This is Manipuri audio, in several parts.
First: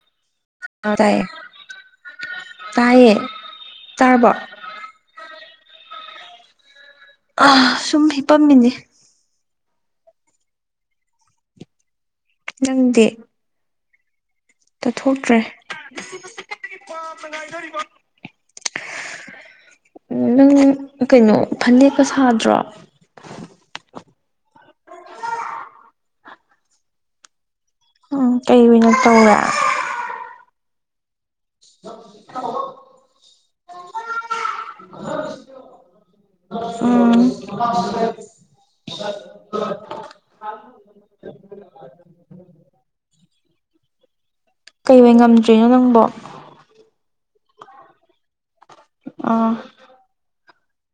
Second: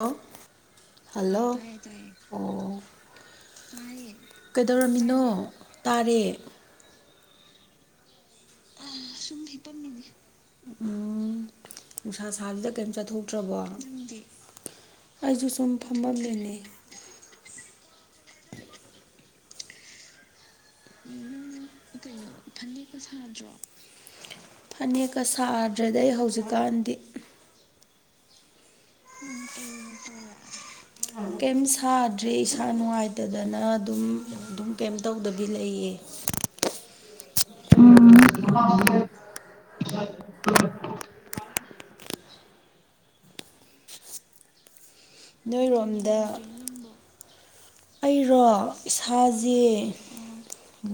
ꯂ ꯑ ꯇꯥꯏꯌꯦ ꯍꯜꯂꯣ ꯑꯣ ꯇꯥꯏꯌꯦ ꯇꯥꯔꯕꯣ ꯀꯩꯗꯧꯔꯝꯃꯤꯅꯣ ꯇꯥꯔꯦ ꯑ ꯁꯨꯝ ꯍꯤꯄꯝꯃꯤꯅꯦ ꯎꯝ ꯅꯨꯡꯁꯥ ꯁꯥꯁꯤꯗ ꯀꯩꯝ ꯅꯪꯗꯤ ꯆꯠꯊꯣꯛꯇ꯭ꯔꯕꯣ ꯑꯩꯁꯨ ꯁꯨꯝ ꯐꯝꯐꯝꯂꯅꯦ ꯄꯥ ꯃꯉꯥꯏꯗꯔꯤ [unintelligible] ꯅꯪ ꯀꯩꯅꯣ ꯐꯅꯦꯛꯀ ꯁꯥꯗ꯭ꯔꯣ ꯁꯥꯗ꯭ꯔꯣ ꯐꯅꯦꯛꯀ ꯁꯥꯗ꯭ꯔꯦꯗ ꯑꯩ ꯍꯧꯖꯤꯛꯀꯥꯟꯗꯤ ꯎꯝ ꯀꯩ ꯑꯣꯏꯅꯣ ꯇꯧꯔꯦ ꯀꯩꯝ ꯁꯥꯗ꯭ꯔꯦ ꯏꯁꯥ ꯅꯨꯡꯉꯥꯏꯇꯗꯅ ꯑꯗꯨꯝ ꯑꯗꯨꯝ ꯀꯩꯝ ꯇꯧꯗꯕꯤ ꯂꯩꯌꯦ ꯎꯝ ꯑ [unintelligible] ꯀꯩ ꯑꯣꯏꯅꯥ ꯉꯝꯗ꯭ꯔꯤꯅꯣ ꯅꯪꯕꯣ ꯅꯣꯏꯔꯣꯝꯗ ꯑꯩꯔꯣ ꯑꯥ ꯏꯁꯥꯁꯦ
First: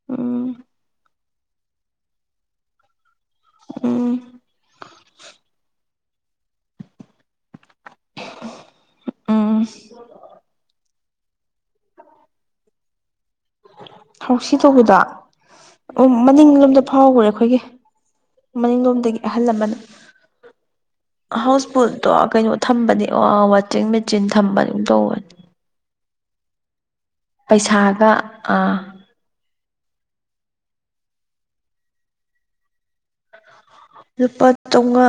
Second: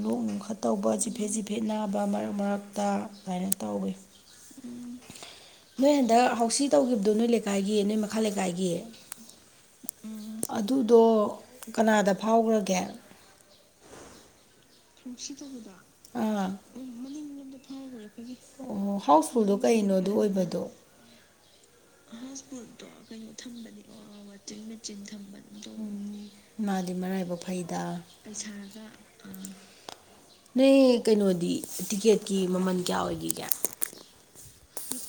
ꯂꯣꯛ ꯅꯨꯡ ꯎꯝ ꯈ ꯇꯧꯕ ꯆꯤꯐꯦ ꯆꯤꯐꯦ ꯐꯤꯠ ꯅꯕ ꯃꯔꯛ ꯃꯔꯛꯇ ꯑꯗꯨꯃꯥꯏꯅ ꯇꯧꯋꯏꯤ ꯎꯝ ꯎ ꯅꯣꯏ ꯍꯟꯗꯛ ꯍꯥꯎꯁꯤ ꯇꯧꯈꯤꯕꯗꯨꯣ ꯅꯣꯏ ꯂꯩꯀꯥꯏꯒꯤ ꯅꯣꯏ ꯃꯈꯥ ꯂꯩꯀꯥꯏꯒꯤ ꯎ ꯎꯝ ꯑꯗꯨꯗꯣ ꯀꯅꯥꯗ ꯐꯥꯎꯈ꯭ꯔꯒꯦ ꯍꯥꯎꯁꯤ ꯇꯧꯕꯤꯗꯣ ꯍꯥꯎꯁꯤ ꯇꯧꯕꯗꯣ ꯎꯝ ꯃꯅꯤꯡꯂꯣꯝꯗ ꯐꯥꯎꯈ꯭ꯔꯦ ꯃꯅꯤꯡꯂꯣꯝꯗ ꯑꯩꯈꯣꯏꯒꯤ ꯐꯥꯎꯈꯔ꯭ꯦ ꯑꯣ ꯃꯅꯤꯡꯂꯣꯝꯗꯒꯤ ꯑꯍꯜ ꯍꯥꯎꯁꯐꯨꯜꯗꯣ ꯑꯃꯅ ꯀꯩꯅꯣ ꯑꯗꯨ ꯑꯣꯏꯕꯗꯣ ꯍꯥꯎꯁ ꯕꯨꯣꯜꯠꯇꯣ ꯀꯩꯅꯣ ꯊꯝꯕꯅꯦ ꯑꯣ ꯋꯥꯆꯤꯡ ꯃꯦꯆꯤꯟ ꯊꯝꯕ ꯑꯗꯨꯝ ꯇꯧꯕꯅꯦ ꯃꯥꯗꯤ ꯃꯔꯥꯏꯕꯛ ꯐꯩꯗ ꯄꯩꯁꯥꯒ ꯑꯥ ꯅꯣꯏ ꯀꯩꯅꯣꯗꯤ ꯇꯤꯛꯀꯦꯠꯀꯤ ꯃꯃꯜ ꯀꯌꯥ ꯑꯣꯏꯈꯤꯒꯦ ꯂꯨꯄꯥ ꯆꯧꯉꯥ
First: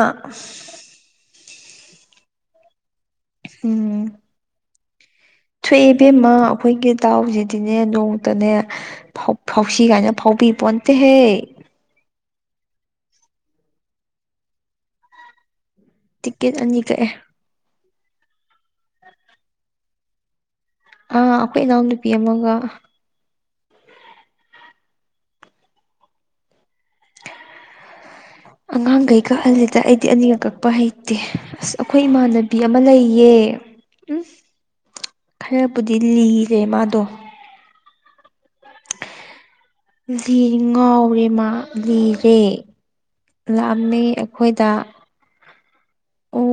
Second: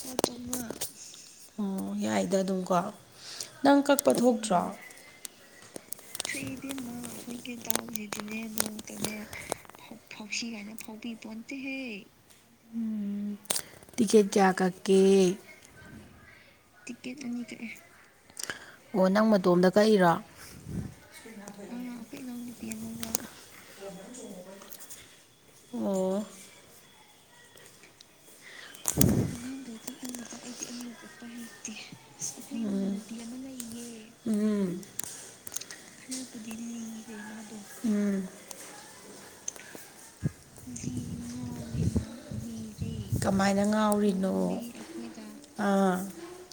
ꯑꯣ ꯌꯥꯏꯗ ꯑꯗꯨꯝꯀꯣ ꯅꯪ ꯎꯝ ꯀꯛꯄ ꯊꯣꯛꯇ꯭ꯔꯣ ꯊꯣꯛꯑꯦ ꯏꯕꯦꯝꯃ ꯈꯣꯏ ꯏꯕꯦꯝꯃꯥ ꯑꯩꯈꯣꯏꯒꯤ ꯑꯩꯈꯣꯏꯒꯤ ꯗꯥꯎꯁꯤꯗꯤꯅꯦ ꯗꯥꯎꯖꯤꯗꯤꯅꯦ ꯅꯣꯡꯇꯅꯦ ꯅꯣꯡꯃꯇꯅꯦ ꯐꯥꯎꯁꯤ ꯐꯥ ꯀꯥꯏꯅ ꯐꯥꯎꯁꯤ ꯐꯥꯎꯕꯤ ꯀꯥꯏꯅ ꯄꯣꯟꯇꯦꯍꯦ ꯐꯥꯎꯕꯤꯄꯣꯟꯇꯦꯍꯦ ꯇꯤꯀꯦꯠ ꯀꯌꯥ ꯀꯛꯀꯦ ꯇꯤꯛꯀꯦꯠ ꯑꯅꯤ ꯀꯛꯑꯦ [unintelligible] ꯑꯣ ꯅꯪ ꯃꯇꯣꯝꯗ ꯀꯛꯏꯔꯣ ꯑꯥ ꯑꯈꯣꯏ ꯏꯅꯥꯎ ꯅꯨꯄꯤ ꯑꯃꯒ ꯑꯣ ꯑꯉꯥꯡꯒꯩ ꯀꯛꯍꯜꯂꯤꯗ ꯑꯩꯗꯤ ꯑꯅꯤꯒ ꯀꯛꯄ ꯍꯩꯇꯦ ꯑꯁ ꯑꯈꯣꯏ ꯏꯃꯥꯟꯅꯕꯤ ꯑꯃ ꯂꯩꯌꯦ ꯎꯝ ꯈꯔꯕꯨꯗꯤ ꯂꯤꯔꯦ ꯃꯥꯗꯣ ꯎꯝ ꯂꯤ ꯉꯥꯎꯔꯦ ꯃꯥ ꯂꯤꯔꯦ ꯀꯃꯥꯏꯅ ꯂꯥꯛꯑꯝꯃꯦ ꯉꯥꯎꯔꯤꯅꯣ ꯑꯈꯣꯏꯗ ꯑꯥ ꯑꯣ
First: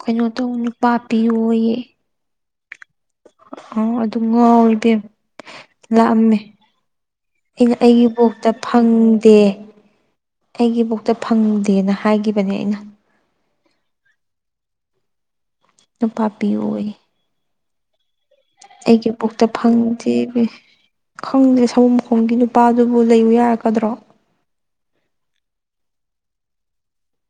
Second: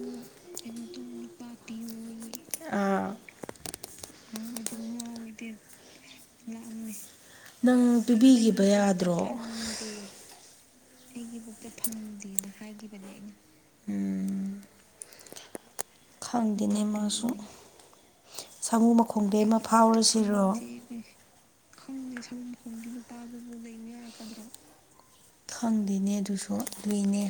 ꯀꯩꯅꯣ ꯇꯧ ꯅꯨꯄꯥ ꯄꯤꯌꯣꯌꯦ ꯑꯥ ꯑꯣ ꯑꯗꯨ ꯉꯥꯎꯋꯤ ꯏꯕꯦꯝ ꯂꯥꯛꯑꯝꯃꯦ ꯑꯩꯅ ꯅꯪ ꯑꯩꯒꯤ ꯕꯣꯛꯇ ꯄꯤꯕꯤꯈꯤꯕ ꯌꯥꯗ꯭ꯔꯣ ꯐꯪꯗꯦ ꯑꯩꯒꯤꯕꯨꯛꯇ ꯐꯪꯗꯦꯅ ꯍꯥꯏꯒꯤꯕꯅꯦ ꯑꯩꯅ ꯕꯅꯦ ꯑꯩꯅ ꯅꯨꯄꯥ ꯄꯤꯌꯣꯌꯦ ꯃꯁꯨ ꯑꯩꯒꯤ ꯕꯨꯛꯇ ꯐꯪꯗꯦꯕꯤ ꯐꯥꯎꯔꯁꯤꯔꯣ ꯈꯪꯗꯦ ꯁꯃꯨ ꯃꯈꯣꯡꯒꯤ ꯅꯨꯄꯥꯗꯨꯕꯨ ꯂꯩꯌꯨ ꯌꯥꯔꯛꯀꯗ꯭ꯔꯣ [unintelligible] ꯈꯪꯗꯦꯅꯦ ꯑꯗꯨꯁꯨ ꯂꯨꯏꯅꯦ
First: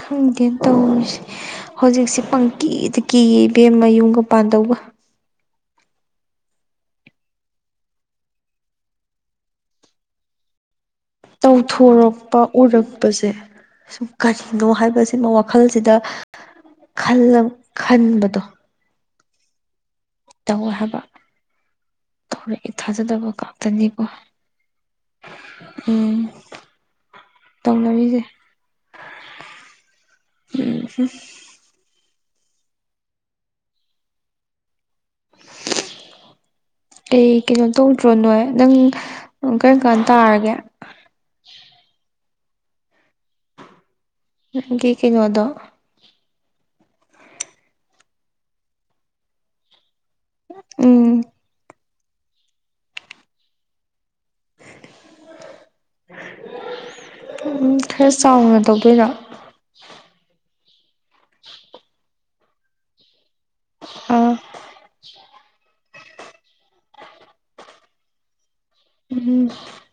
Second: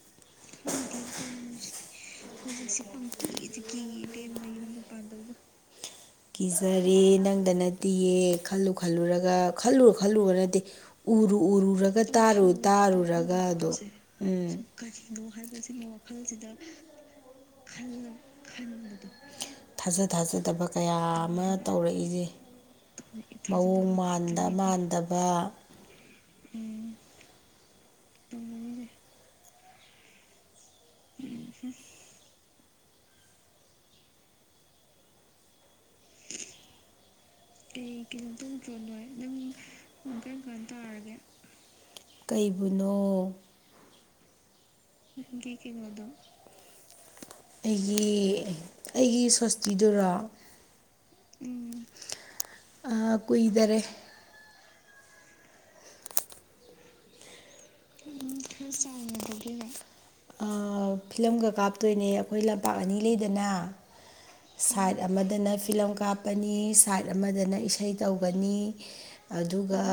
ꯈꯪꯗꯦꯅꯦ ꯇꯧꯔꯤꯁꯦ ꯍꯧꯖꯤꯛꯁꯦ ꯄꯪꯀꯤꯗ ꯀꯤ ꯏꯕꯦꯝꯃ ꯌꯨꯝꯒ ꯄꯥꯟꯗꯧꯕ ꯀꯤꯖꯔꯦ ꯅꯪꯗ ꯅꯠꯇꯤꯌꯦ ꯈꯜꯂꯨ ꯈꯜꯂꯨꯔꯒ ꯈꯜꯂꯨꯔ ꯈꯜꯂꯨꯔꯒ ꯅꯠꯇꯦ ꯎꯔꯨ ꯎꯔꯨꯔꯒ ꯇꯧꯊꯣꯔꯛꯄ ꯇꯥꯔꯨ ꯎꯔꯛꯄꯁꯦ ꯇꯥꯔꯨꯔꯒꯗꯣ ꯁꯨꯝ ꯎꯝ ꯀꯔꯤꯅꯣ ꯁꯤꯗꯥ ꯈꯜꯂꯝ ꯈꯟꯕꯗꯣ ꯊꯥꯖ ꯊꯥꯖꯗꯕ ꯇꯧꯋꯦ ꯀꯌꯥ ꯍꯥꯏꯕ ꯑꯃ ꯇꯧꯔꯛꯏꯖꯦ ꯇꯧꯔꯛꯑꯦ ꯊꯥꯖꯗꯕ ꯃꯑꯣꯡ ꯉꯥꯛꯇꯅꯤꯀꯣ ꯃꯥꯟꯗ ꯃꯥꯟꯗꯕ ꯎꯝ ꯇꯧꯅꯔꯤꯖꯦ ꯎꯝ [inaudible] ꯀꯩ ꯀꯩꯅꯣ ꯇꯧꯗ꯭ꯔꯣ ꯅꯣꯏ ꯅꯪ ꯑ ꯀꯔꯝ ꯀꯥꯟ ꯇꯥꯔꯒꯦ ꯀꯩꯕꯨꯅꯣ ꯅꯡꯒꯤ ꯅꯡꯒꯤ ꯀꯦꯅꯣꯗꯣ ꯑꯩꯒꯤ ꯑꯩꯒꯤ ꯁꯣꯁꯇꯤꯗꯨꯔꯣ ꯎꯝ ꯎꯝ ꯑꯥ ꯀꯨꯏꯗꯔꯦ ꯎꯝ ꯈꯔ ꯑꯥ ꯆꯥꯎꯅ ꯈꯔ ꯇꯧꯗꯣꯏꯔꯣ ꯆꯥꯎꯅ ꯇꯧꯗꯣꯏꯔꯣ ꯑꯥ ꯐꯤꯂꯝꯒ ꯀꯥꯞꯇꯣꯏꯅꯦ ꯃꯣꯏ ꯂꯝꯄꯥꯛ ꯑꯅꯤ ꯂꯩꯗꯅ ꯎꯝ ꯁꯥꯏꯠ ꯑꯃꯗꯅ ꯐꯤꯂꯝ ꯀꯥꯞꯄꯅꯤ ꯁꯥꯏꯠ ꯑꯃꯗꯅ ꯏꯁꯩ ꯇꯧꯒꯅꯤ ꯎꯝ ꯑꯗꯨꯒ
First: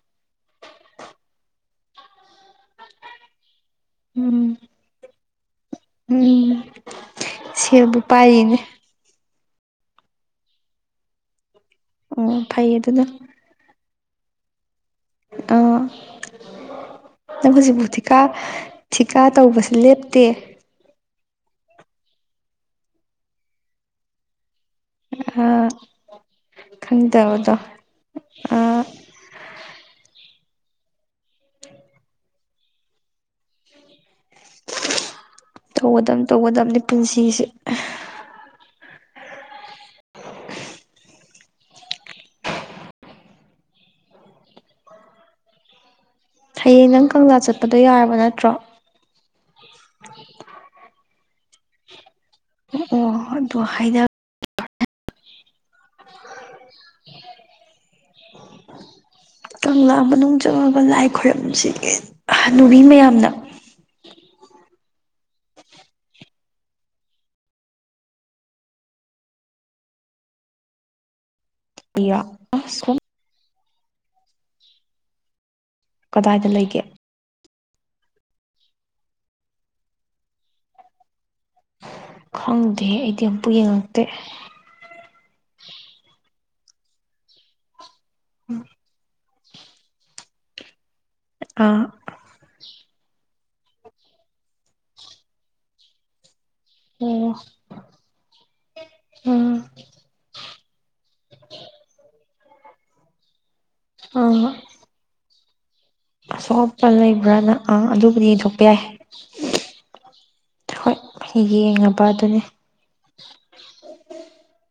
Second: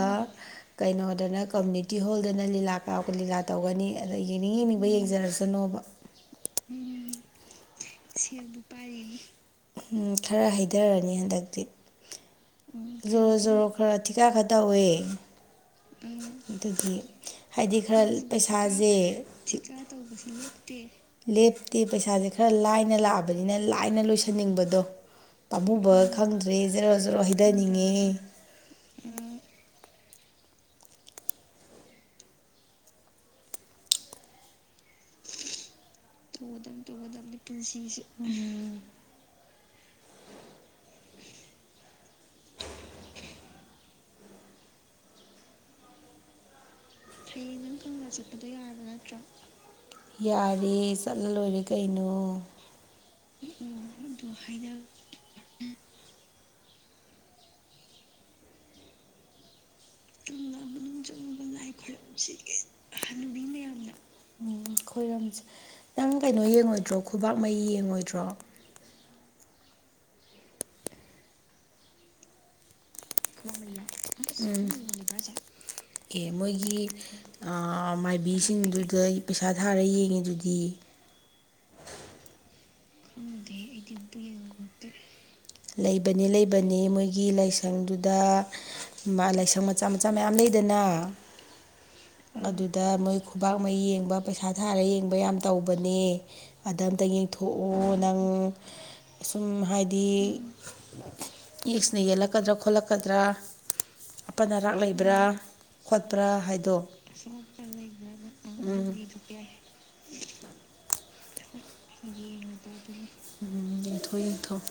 ꯀꯩꯅꯣꯗꯅ ꯀꯝꯃꯨꯅꯤꯇꯤ ꯍꯣꯜꯗꯅ ꯂꯤꯂꯥ ꯀꯥꯎꯒ ꯂꯤꯂꯥ ꯇꯧꯒꯅꯤ ꯑꯗꯥ ꯌꯦꯡꯅꯤꯡ ꯎꯝ ꯌꯦꯡꯅꯤꯡꯕ ꯌꯦꯡꯖꯔꯁꯅꯣꯕ ꯎꯝ ꯁꯦꯜꯕꯨ ꯄꯥꯏꯔꯤꯅꯦ ꯎꯝ ꯈꯔ ꯍꯩꯗꯔꯅꯤ ꯍꯟꯗꯛꯇꯤ ꯑꯣ ꯐꯩ ꯑꯗꯨꯅ ꯖꯣꯔꯣ ꯖꯣꯔꯣ ꯑ ꯊꯤꯀꯥ ꯈꯥ ꯇꯧꯋꯦ ꯑꯣ ꯑꯗꯨꯒꯤ ꯍꯥꯏꯗꯤ ꯈꯔ ꯄꯩꯁꯥꯖꯦ ꯊꯤꯀꯥ ꯊꯤꯛ ꯇꯧꯕꯁꯦ ꯂꯦꯞꯇꯦ ꯂꯦꯞꯇꯦ ꯄꯩꯁꯥꯖꯦ ꯈꯔ ꯂꯥꯏꯅ ꯂꯥꯛꯑꯕꯅꯤꯅ ꯂꯥꯏꯅ ꯂꯣꯏꯁꯟꯅꯤꯡꯕꯗꯣ ꯑꯥ ꯄꯥꯝꯃꯨꯕꯒ ꯈꯪꯗ꯭ꯔꯦ ꯖꯦꯔꯣ ꯖꯦꯔꯣ ꯍꯩꯗꯅꯤꯡꯉꯦ ꯎꯝ ꯇꯧꯒꯗꯝꯅꯤ ꯇꯧꯒꯗꯝꯅꯤ ꯗꯝꯅꯤ ꯄꯨꯟꯁꯤꯁꯦ ꯄꯨꯟꯁꯤꯁꯤ ꯎꯝ [unintelligible] ꯍꯌꯦ ꯅꯪ ꯀꯪꯂꯥ ꯍꯌꯦꯡ ꯅꯪ ꯆꯠꯄꯗꯣ ꯀꯪꯂꯥ ꯌꯥꯔꯕ ꯆꯠꯄꯗꯣ ꯅꯠꯇ꯭ꯔꯣ ꯌꯥꯔꯕꯔꯥ ꯅꯠꯇ꯭ꯔꯣ ꯌꯥꯔꯦ ꯆꯠꯂꯥ ꯂꯣꯏꯔꯦ ꯀꯩꯅꯣ ꯑꯣ ꯑꯣ ꯑꯗꯨ ꯍꯥꯏꯅ ꯑꯗꯨ ꯍꯥꯏꯅ ꯀꯪꯂꯥ ꯃꯅꯨꯡ ꯆꯪꯉꯥꯒ ꯂꯥꯏ ꯈꯣꯏꯔꯝꯁꯤꯗꯤꯠ ꯍꯟꯅꯨꯕꯤ ꯃꯌꯥꯝꯅ ꯎꯝ ꯈꯣꯏꯔꯝꯁꯦ ꯅꯪ ꯀꯩꯅꯣ ꯌꯦꯡꯉꯣꯏꯗ꯭ꯔꯣ ꯈꯨꯕꯥꯛ ꯃꯩꯌꯤ ꯌꯦꯡꯉꯣꯏꯗ꯭ꯔꯣ [unintelligible] ꯎꯝ ꯑꯦ ꯀꯗꯥꯏꯗ ꯃꯣꯏꯒꯤ ꯂꯩꯒꯦ ꯑ ꯃꯥꯏꯕꯤꯁꯤꯡꯗꯨꯗ ꯄꯩꯁꯥ ꯊꯥꯔ ꯌꯦꯡꯉꯤꯗꯨꯗꯤ ꯈꯪꯗꯦꯍꯦ ꯑꯩꯗꯤ ꯑꯝꯄꯨ ꯌꯦꯡꯉꯛꯇꯦ ꯂꯩꯕꯅꯦ ꯂꯩꯕꯅꯦ ꯃꯣꯏꯒꯤ ꯂꯥꯏꯁꯪꯗꯨꯗ ꯃꯥ ꯂꯥꯏꯁꯪ ꯃꯆꯥ ꯃꯆꯥ ꯃꯌꯥꯝ ꯂꯩꯗꯅ ꯑꯥ ꯑꯗꯨꯗ ꯃꯣꯏ ꯈꯨꯕꯥꯛ ꯃꯩꯌꯤ ꯌꯦꯡꯕ ꯄꯩꯁꯥ ꯊꯥꯔ ꯌꯦꯡꯕ ꯌꯥꯝ ꯇꯧꯕꯅꯦ ꯑꯗꯥ ꯑꯝꯇ ꯑꯣ ꯌꯦꯡꯊꯣꯛꯑꯣ ꯅꯪ ꯁꯨꯝ ꯎꯝ ꯍꯥꯏꯗꯤ ꯑꯦꯛꯁꯅꯥ ꯌꯦꯂꯛ ꯀꯗ꯭ꯔꯥ ꯈꯣꯠꯂꯛꯀꯗ꯭ꯔꯥ ꯑꯄꯟ ꯑꯥ ꯑꯔꯥꯛ ꯂꯩꯕ꯭ꯔꯥ ꯈꯣꯠꯄ꯭ꯔꯥ ꯍꯥꯏꯗꯣ ꯕ꯭ꯔꯥꯅ ꯑꯥ ꯑꯗꯨꯕꯨꯗꯤ ꯌꯦꯡꯊꯣꯛꯄ ꯌꯥꯏ ꯍꯣꯏ ꯌꯦꯡꯉ ꯕꯥꯗꯨꯅꯤ ꯌꯦꯡꯊꯣꯛ ꯌꯦꯡꯊꯣꯛ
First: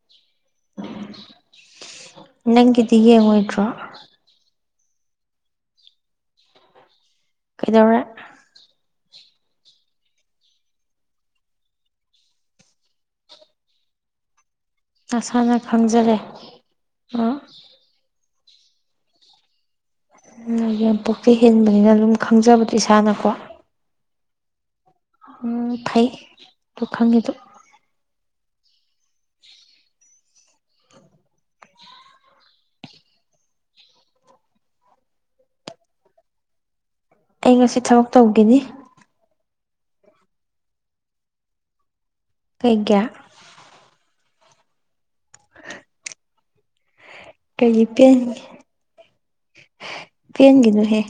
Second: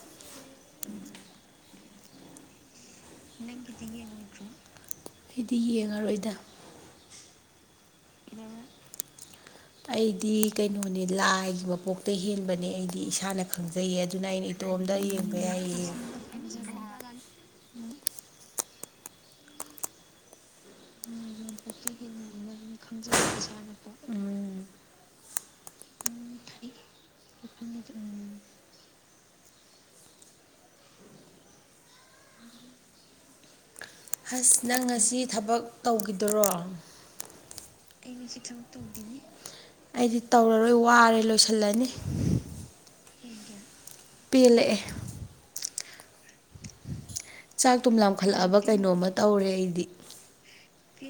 ꯅꯪꯒꯤꯗꯤ ꯌꯦꯡꯉꯣꯏꯗ꯭ꯔꯣ ꯑꯩꯗꯤ ꯌꯦꯡꯉꯔꯣꯏꯗ ꯀꯩꯗꯧꯔꯦ [unintelligible] [inaudible] ꯑꯩꯗꯤ ꯀꯩꯅꯣꯅꯦ ꯂꯥꯏꯒꯤ ꯃꯄꯣꯛꯇ ꯍꯤꯡꯕꯅꯦ ꯑꯩꯗꯤ ꯏꯁꯥꯅ ꯈꯪꯖꯩꯌꯦ ꯑꯗꯨꯅ ꯑꯩꯅ ꯏꯇꯣꯝꯗ ꯌꯦꯡꯕ ꯅꯁꯥꯅ ꯌꯥꯏꯌꯦ ꯈꯪꯖꯔꯦ ꯑꯣ ꯑꯗꯨꯅ ꯌꯥꯝ ꯄꯣꯛꯆꯩ ꯍꯦꯟꯕꯅꯤꯅ ꯑꯗꯨꯝ ꯈꯪꯖꯕꯗꯣ ꯏꯁꯥꯅꯀꯣ ꯎꯝ꯫ ꯎꯝ ꯐꯩ ꯑꯗꯨ ꯈꯪꯉꯤꯗꯨ꯫ [inaudible] [inaudible] ꯑꯁ ꯅꯪ ꯉꯁꯤ ꯊꯕꯛ ꯇꯧꯒꯤꯗꯣꯔꯣ꯫ ꯑꯩ ꯉꯁꯤ ꯊꯕꯛ ꯇꯧꯒꯅꯤ꯫ ꯑꯩꯗꯤ ꯇꯧꯔꯔꯣꯏ ꯋꯥꯔꯦ ꯂꯣꯏꯁꯜꯂꯅꯤ꯫ ꯀꯩꯒꯤ꯫ ꯄꯦꯜꯂꯛꯑꯦ꯫ ꯆꯥꯛ ꯀꯩꯒꯤ ꯊꯨꯝ ꯄꯦꯟꯒꯦ ꯂꯥꯝꯈꯠꯂꯛꯑꯕ ꯀꯩꯅꯣ ꯑꯃ ꯇꯧꯔꯦ ꯑꯩꯗꯤ꯫ ꯄꯦꯟꯒꯤꯗꯅꯨꯍꯦ꯫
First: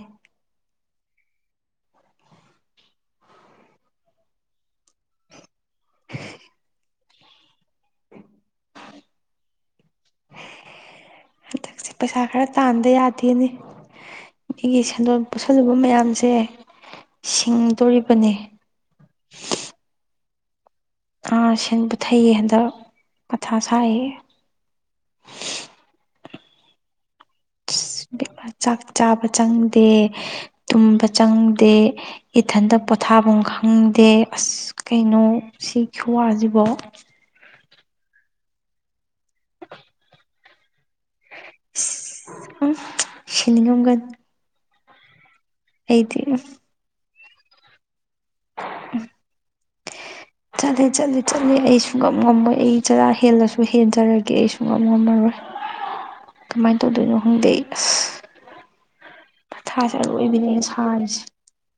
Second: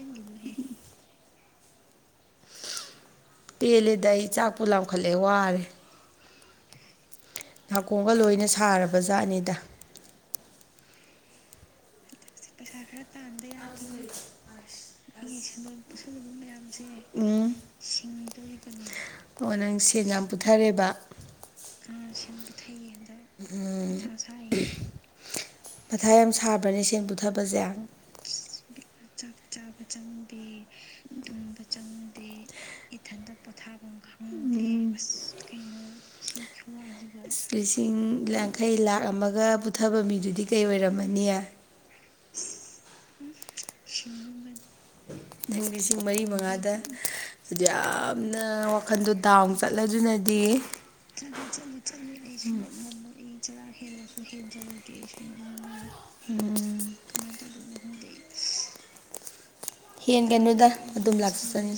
ꯄꯦꯜꯂꯦꯗ ꯑꯩ ꯆꯥꯛꯄꯨ ꯂꯥꯝꯈꯠꯂꯛꯑꯦ ꯋꯥꯔꯦ꯫ [inaudible] ꯅꯥꯀꯣꯡꯒ ꯂꯣꯏꯅ ꯁꯥꯔꯕ ꯖꯥꯠꯅꯤꯗ꯫ ꯍꯟꯗꯛꯁꯦ ꯄꯩꯁꯥ ꯈꯔ ꯇꯥꯟꯗ ꯌꯥꯗꯦꯅꯤ ꯃꯤꯒꯤ ꯁꯦꯟꯗꯣꯟ ꯄꯨꯠꯁꯜꯂꯨꯕ ꯃꯌꯥꯝꯁꯦ ꯎꯝ ꯁꯤꯡꯗꯣꯔꯤꯕꯅꯦ꯫ ꯑꯣ ꯅꯪ ꯁꯦꯟ ꯌꯥꯝ ꯄꯨꯊꯔꯦꯕ꯫ ꯀꯥꯔ ꯁꯦꯟ ꯄꯨꯊꯩꯌꯦ ꯍꯟꯗꯛ ꯃꯊꯥ ꯁꯥꯏꯌꯦ꯫ ꯥ [unintelligible] ꯃꯊꯥ ꯌꯥꯝ ꯁꯥꯕ꯭ꯔꯅꯦ ꯁꯦꯟ ꯄꯨꯊꯕꯁꯦ꯫ ꯏꯕꯦꯃ ꯆꯥꯛ ꯆꯥꯕ ꯆꯪꯗꯦ ꯇꯨꯝꯕ ꯆꯪꯗꯦ꯫ ꯏꯊꯟꯇ ꯄꯣꯊꯥꯐꯝ ꯈꯪꯗꯦ ꯑꯁ ꯀꯩꯅꯣ ꯁꯤ ꯈꯨꯋꯥꯁꯤꯕꯣ꯫ ꯑꯁ ꯂꯤꯁꯤꯡ ꯌꯥꯡꯈꯩ ꯂꯥꯛ ꯑꯃꯒ ꯄꯨꯊꯕ ꯃꯤꯗꯨꯗꯤ ꯀꯩ ꯑꯣꯏꯔꯝꯃꯅꯤ꯫ ꯁꯤꯅꯤꯉꯝꯒꯅꯤ꯫ ꯅꯪ ꯂꯤꯁꯤꯡ ꯃꯔꯤ ꯃꯉꯥꯗ ꯑꯗꯨ ꯌꯥꯝꯅ ꯋꯥꯈꯟꯗꯣ ꯗꯥꯎꯟ ꯆꯠꯂꯗꯨꯅ ꯆꯠꯂꯦ ꯆꯠꯂꯦ ꯆꯠꯂꯤ ꯑꯩ ꯁꯨꯨꯡ ꯉꯝ ꯉꯝꯃꯣꯏ ꯑꯩ ꯆꯔꯥ ꯍꯦꯜꯂꯁꯨ ꯍꯦꯟꯖꯔꯒꯦ ꯑꯩꯁꯨ ꯉꯝ ꯉꯝꯃꯔꯣꯏ ꯀꯃꯥꯏꯅ ꯇꯧꯗꯣꯏꯅꯣ ꯈꯪꯗꯦ ꯑꯩ ꯑꯁ꯫ ꯃꯊꯥꯁꯦ ꯑꯔꯣꯏꯕꯤꯅꯦ ꯑꯩꯅ ꯍꯦꯟꯒꯅꯨꯗ ꯑꯗꯨꯝ ꯁꯥꯔꯤꯁꯦ ꯂꯥꯛꯆꯁꯅꯤ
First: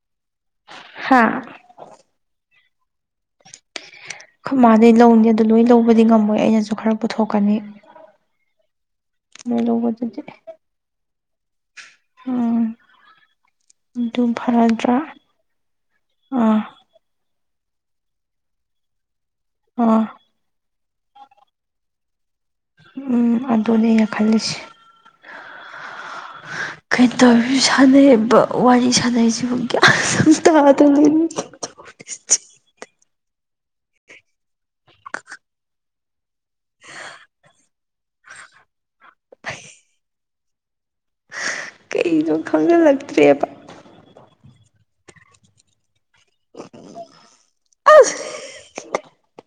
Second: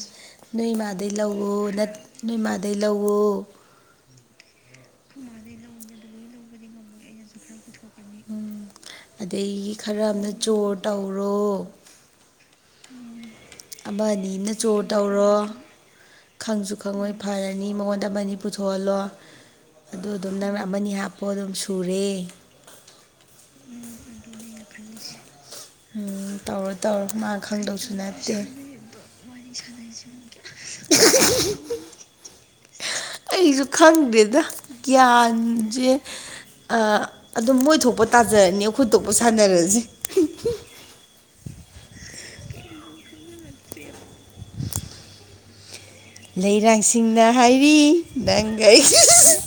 ꯅꯣꯏ ꯏꯃꯥꯗꯩ ꯍꯥ ꯂꯧꯋꫭ ꯅꯠ ꯅꯣꯏ ꯃꯥꯗꯩ ꯂꯧꯋꫭ꯫ ꯈꫭꯏ ꯃꯥꯗꯩ ꯂꯧꯅꯤ ꯑꯗꯨ ꯂꯣꯏ ꯂꯧꯕꯗꯤ ꯉꯝꯃꯣꯏ ꯑꯩꯅꯁꯨ ꯈꯔ ꯄꯨꯊꯣꯛꯀꯅꯤ꯫ ꯂꯣꯏ ꯑꯗꯒꯤ ꯈꯔ ꯂꯧꯕꯗꯨꯗꯤ ꯑꯃꯅ ꯆꯣꯔ ꯇꯧꯔꯣ꯫ [unintelligible] ꯑꯃ ꯑꯗꯨ ꯑꯅꯤꯅ ꯆꯣꯔ ꯐꯔꯗ꯭ꯔꯥ ꯇꯧꯔꯣ ꯑꯥ ꯈꯪꯁꯨ ꯈꯪꯉꯣꯏ ꯐꯔꯅꯤ ꯃꯉꯣꯟꯗ ꯃꯅꯤ ꯄꯨꯊꯣꯛꯍꯜꯂꯣ꯫ ꯑꯗꯨ ꯑꯣ꯫ ꯑꯗꯨꯝ ꯅꯪꯅ ꯑꯃꯅꯤ ꯍꯥꯞꯄꫭ ꯑꯗꯨꯝ ꯁꯨꯔꯦ꯫ ꯎꯝ ꯑꯗꯨꯅꯦ ꯑꯩꯅ ꯈꯜꯂꯤꯁꯦ꯫ ꯎꯝ ꯇꯧꯔꯣ ꯇꯧꯔꯣ ꯀꯩ ꯃꯥ ꯇꯧꯔꯤ ꯈꯪꯗꯧꯁꯨ ꯁꯥꯟꯅꯩꯕ ꯅꯠꯇꯦ ꯋꯥꯔꯤ ꯁꯥꯟꯅꯩꯁꯤꯕꯨ꯫ [inaudible] ꯑꯩꯁꯨ ꯈꯪꯗꯦꯗ ꯒ꯭ꯌꯥꯟꯁꯦ ꯑꯥ ꯑꯗꯨꯝ ꯃꯣꯏ ꯊꯣꯛꯄ ꯇꯥꯖꯔꯅꯤ ꯑꯩꯈꫭꯏ ꯊꯣꯛꯄ ꯁꯥꯟꯅꯔꯁꯤ꯫ ꯀꯅꯣ ꯈꯪꯖꯤꯜꯂꯛꯇ꯭ꯔꯦꯕ꯫ [unintelligible] [unintelligible]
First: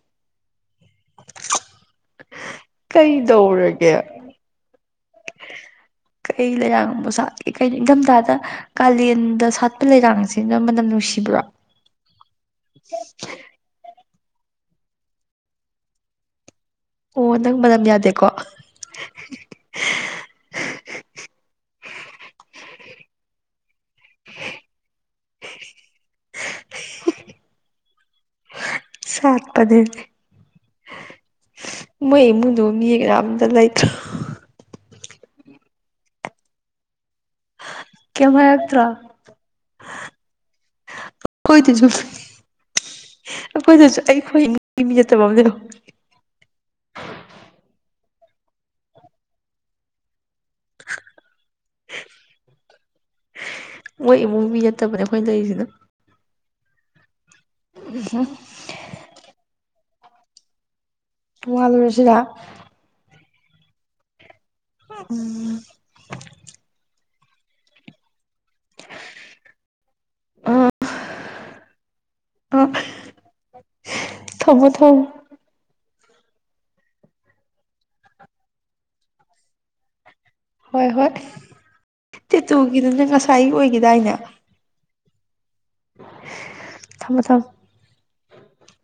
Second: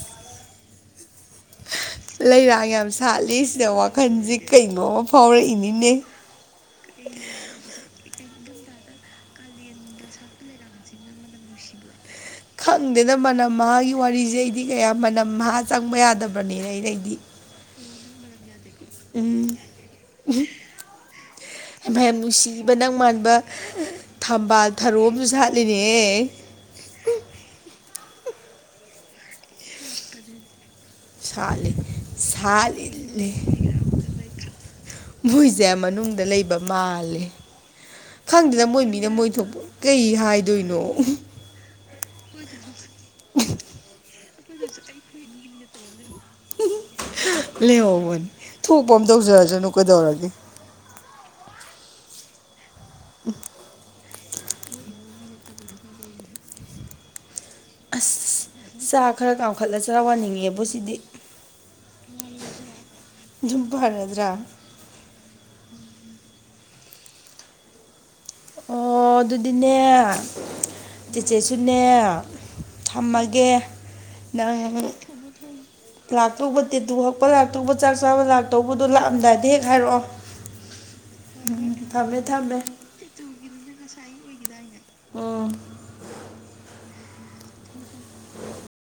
ꯂꯩꯔꯥꯡ ꯌꯥꯝ ꯁꯥꯠꯂꯤ ꯁꯤꯗ ꯀꯩꯗꯧꯔꯒꯦ ꯋꯥꯈꯟꯁꯤ ꯀꯩꯅꯣꯃ ꯐꯥꯎꯔꯛꯏꯅꯤꯅꯦ꯫ ꯀꯩ ꯂꯩꯌꯥꯡ ꯏꯟꯅꯤꯡꯊꯝꯊꯥꯗ ꯀꯥꯂꯦꯟꯗ ꯁꯥꯠꯄ ꯂꯩꯔꯥꯡꯁꯤꯅ ꯃꯅꯝ ꯅꯨꯡꯁꯤꯕ꯭ꯔꯥ ꯈꯪꯗꯦꯗ ꯃꯅꯝ ꯃꯍꯥꯒꯤ ꯋꯥꯔꯤꯁꯦ ꯑꯩꯗꯤ ꯀꯌꯥ ꯃꯅꯝ ꯃꯍꯥ ꯆꯪꯕ ꯌꯥꯗꯕꯅꯦ ꯑꯩꯩꯅꯩꯗꯤ ꯑꯣ ꯅꯪ ꯃꯅꯝ ꯌꯥꯗꯦꯀꯣ ꯎꯝ ꯍꯥꯏꯃ ꯌꯥꯝ ꯅꯨꯡꯁꯤꯕ ꯅꯪ ꯃꯥꯟꯕ ꯊꯝꯕꯥꯜ ꯊꯔꯣ ꯑꯝꯁꯨ ꯁꯥꯠꯂꯤꯅꯦꯍꯦ ꯁꯥꯠꯄꯅꯦ ꯁꯥꯠꯂꯤ ꯃꯣꯏ ꯏꯃꯨꯡꯗꯣ ꯃꯤ ꯁꯥꯠꯂꯤ ꯀꯅꯥꯝꯇ ꯂꯩꯇ꯭ꯔꯣ ꯃꯣꯏꯁꯦ ꯃꯅꯨꯡꯗ ꯂꯩꯕ ꯃꯥꯜꯂꯦ ꯀꯩꯝ ꯈꯪꯗꯦꯗ ꯃꯣꯏ ꯍꯥꯏꯔꯛꯇ꯭ꯔꯣ ꯃꯤꯅ ꯃꯣꯏ ꯊꯣꯛꯄ ꯀꯩ ꯍꯥꯏꯗꯣꯏꯅꯣ ꯈꯣꯏꯗꯁꯨ ꯑꯩꯈꯣꯏꯗꯁꯨ ꯑꯩꯈꯣꯏ ꯃꯤ ꯅꯠꯇꯕ ꯑꯃ ꯂꯩꯍꯧ ꯂꯦꯍꯧꯕꯅꯤ ꯊꯣꯛꯄ ꯑꯝ ꯇꯧꯖꯔꯖꯥꯅꯨ ꯀꯩꯗꯧꯔꯒꯦ ꯃꯣꯏ ꯏꯃꯨꯡꯃꯤ ꯅꯠꯇꯕꯅꯦ ꯑꯩꯈꯣꯏꯅ ꯂꯩꯔꯤꯁꯤꯅ ꯎ ꯆꯥ ꯈꯔ ꯀꯥꯝꯈꯠꯂ ꯆꯔ ꯋꯥꯅꯤꯡꯉꯦꯕꯨ ꯁꯤꯗꯤ ꯄꯣꯑꯥꯜꯂꯨꯔꯥꯁꯤꯔ ꯑꯗꯨꯨꯝ ꯐꯥꯔꯗ꯭ꯔꯥ ꯎꯝ ꯑꯣ ꯑꯗꯨꯗꯤꯅꯦ ꯆꯦꯆꯦꯁꯨꯅꯦ ꯑ ꯊꯝꯃꯒꯦ ꯅꯪ ꯊꯝꯃꯣ ꯊꯝꯃꯣ ꯊꯝꯃꯨ ꯊꯥꯝꯃꯨ ꯂꯥꯛꯇꯧꯕ ꯇꯦꯇꯨ ꯍꯛꯄ ꯂꯥꯛꯇꯧꯕ ꯆꯥꯛ ꯆꯥꯕ ꯂꯥꯛꯇꯧꯕꯗꯣ ꯂꯥꯛꯑꯝꯗꯥꯏꯗ ꯍꯦꯛ ꯍꯥꯏꯔꯛꯑꯣ ꯍꯣꯏ ꯍꯣꯏ ꯎꯝ ꯊꯝꯃꯦ ꯇꯦꯇꯨꯒꯤꯗꯨꯅꯦ ꯉꯁꯥꯏ ꯑꯣꯏꯒꯤꯗꯥꯏꯅꯦ ꯒꯤꯗꯥꯏꯅꯦ ꯑꯣꯝ ꯊꯝꯃꯣ ꯊꯝ [unintelligible] [inaudible]